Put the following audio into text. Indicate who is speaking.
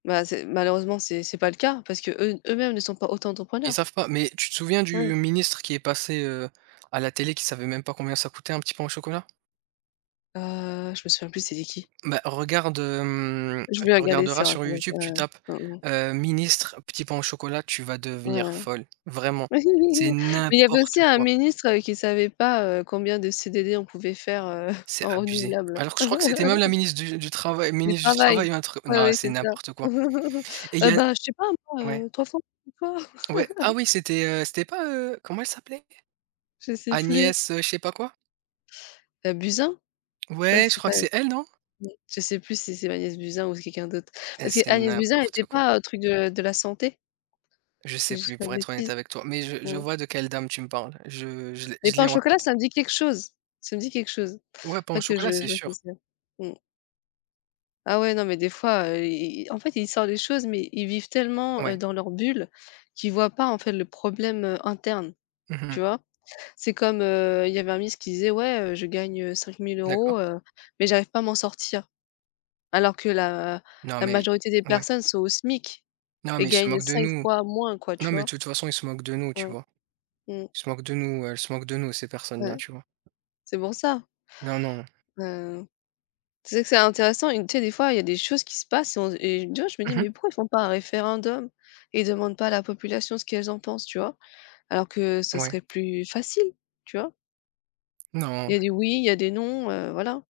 Speaker 1: Ben, c'est malheureusement c'est c'est pas le cas parce qu'eux eux-mêmes ne sont pas
Speaker 2: Ils
Speaker 1: auto-entrepreneurs.
Speaker 2: savent pas. Mais, tu te souviens du
Speaker 1: Ouais.
Speaker 2: ministre qui est passé, heu, à la télé, qui savait même pas combien ça coûtait un petit pain au chocolat?
Speaker 1: Heu, je me souviens plus c'était qui.
Speaker 2: Ben, regarde, hem,
Speaker 1: Je vais
Speaker 2: tu
Speaker 1: regarder
Speaker 2: regarderas
Speaker 1: sur
Speaker 2: sur
Speaker 1: internet,
Speaker 2: YouTube,
Speaker 1: ouais,
Speaker 2: tu tapes,
Speaker 1: ouais, ouais. Mmh mh.
Speaker 2: heu, ministre, petit pain au chocolat, tu vas
Speaker 1: Ouais.
Speaker 2: devenir folle, vraiment. C'est
Speaker 1: Mais, il y avait
Speaker 2: n'importe
Speaker 1: aussi un
Speaker 2: quoi!
Speaker 1: ministre, heu, qui savait pas, heu, combien de CDD on pouvait faire, heu,
Speaker 2: C'est
Speaker 1: en
Speaker 2: abusé.
Speaker 1: renouvelable.
Speaker 2: Alors que je crois que c'était même la ministre du du travail
Speaker 1: Du
Speaker 2: ministre du
Speaker 1: travail!
Speaker 2: travail, un truc
Speaker 1: Ouais,
Speaker 2: non,
Speaker 1: ouais
Speaker 2: c'est
Speaker 1: c'est ça.
Speaker 2: n'importe quoi. Et il y
Speaker 1: Heu,
Speaker 2: a
Speaker 1: ben, je sais pas moi
Speaker 2: ouais.
Speaker 1: heu, 300
Speaker 2: Ouais,
Speaker 1: [unintelligible]
Speaker 2: ah oui c'était, heu? C'était pas, heu? Comment elle s'appelait?
Speaker 1: Je sais plus.
Speaker 2: Agnès, heu, je sais pas quoi.
Speaker 1: Heu, Buzyn? Je crois,
Speaker 2: Ouais, je
Speaker 1: c'est
Speaker 2: crois
Speaker 1: pas
Speaker 2: que c'est elle, non?
Speaker 1: je sais plus si c'est Agnès Buzyn ou c'est quelqu'un d'autre.
Speaker 2: Eh,
Speaker 1: Parce
Speaker 2: c'est
Speaker 1: qu'Agnès Buzyn, elle
Speaker 2: n'importe
Speaker 1: était
Speaker 2: quoi.
Speaker 1: pas, heu, truc de de la santé?
Speaker 2: Je
Speaker 1: Que
Speaker 2: sais
Speaker 1: je dise
Speaker 2: plus
Speaker 1: pas
Speaker 2: pour
Speaker 1: de
Speaker 2: être honnête
Speaker 1: bêtises.
Speaker 2: avec toi, mais je je
Speaker 1: Mmh.
Speaker 2: vois de quelle dame tu me parles. Je je l'ai
Speaker 1: Mais
Speaker 2: je l'ai
Speaker 1: pain au
Speaker 2: en
Speaker 1: chocolat
Speaker 2: tête.
Speaker 1: ça me dit quelque chose. Ça me dit quelque chose.
Speaker 2: Ouais, pain au
Speaker 1: Faudrait que
Speaker 2: chocolat,
Speaker 1: je
Speaker 2: c'est
Speaker 1: je vois qui
Speaker 2: sûr.
Speaker 1: c'est. Mmh. Ah ouais, non mais des fois, heu, ils ils, en fait, ils sortent des choses mais ils vivent tellement, heu,
Speaker 2: Ouais.
Speaker 1: dans leur bulle qu'ils voient pas en fait le problème, heu, interne,
Speaker 2: Mmh mh.
Speaker 1: tu vois? C'est comme, heu, il y avait un ministre qui disait: «Ouais heu, je gagne, heu, cinq mille
Speaker 2: D'accord.
Speaker 1: euros heu, mais j'arrive pas à m'en sortir». Alors que la
Speaker 2: Non
Speaker 1: la
Speaker 2: mais
Speaker 1: majorité des
Speaker 2: ils ouais.
Speaker 1: personnes sont au SMIC
Speaker 2: Non
Speaker 1: et
Speaker 2: mais ils se
Speaker 1: gagnent
Speaker 2: moquent de
Speaker 1: 5
Speaker 2: nous.
Speaker 1: fois moins quoi, tu
Speaker 2: Non mais
Speaker 1: vois?
Speaker 2: de toute façon, ils se moquent de nous, tu
Speaker 1: Ouais.
Speaker 2: vois?
Speaker 1: Mmh.
Speaker 2: Ils se moquent de nous, elles se moquent de nous ces
Speaker 1: Ouais.
Speaker 2: personnes-là, tu vois?
Speaker 1: C'est pour ça.
Speaker 2: Non, non.
Speaker 1: Ben, heu. Tu sais que c'est intéressant. Une tu sais, des fois, il y des choses qui se passent et on et ouais je me
Speaker 2: Mmh
Speaker 1: dis:
Speaker 2: mh.
Speaker 1: «Mais pourquoi ils font pas un référendum et ils demandent pas à la population ce qu'elles en pensent?» Tu vois? Alors que ce serait
Speaker 2: Ouais.
Speaker 1: plus facile, tu vois?
Speaker 2: Non.
Speaker 1: Il y a des oui, il y a des non, heu, voilà.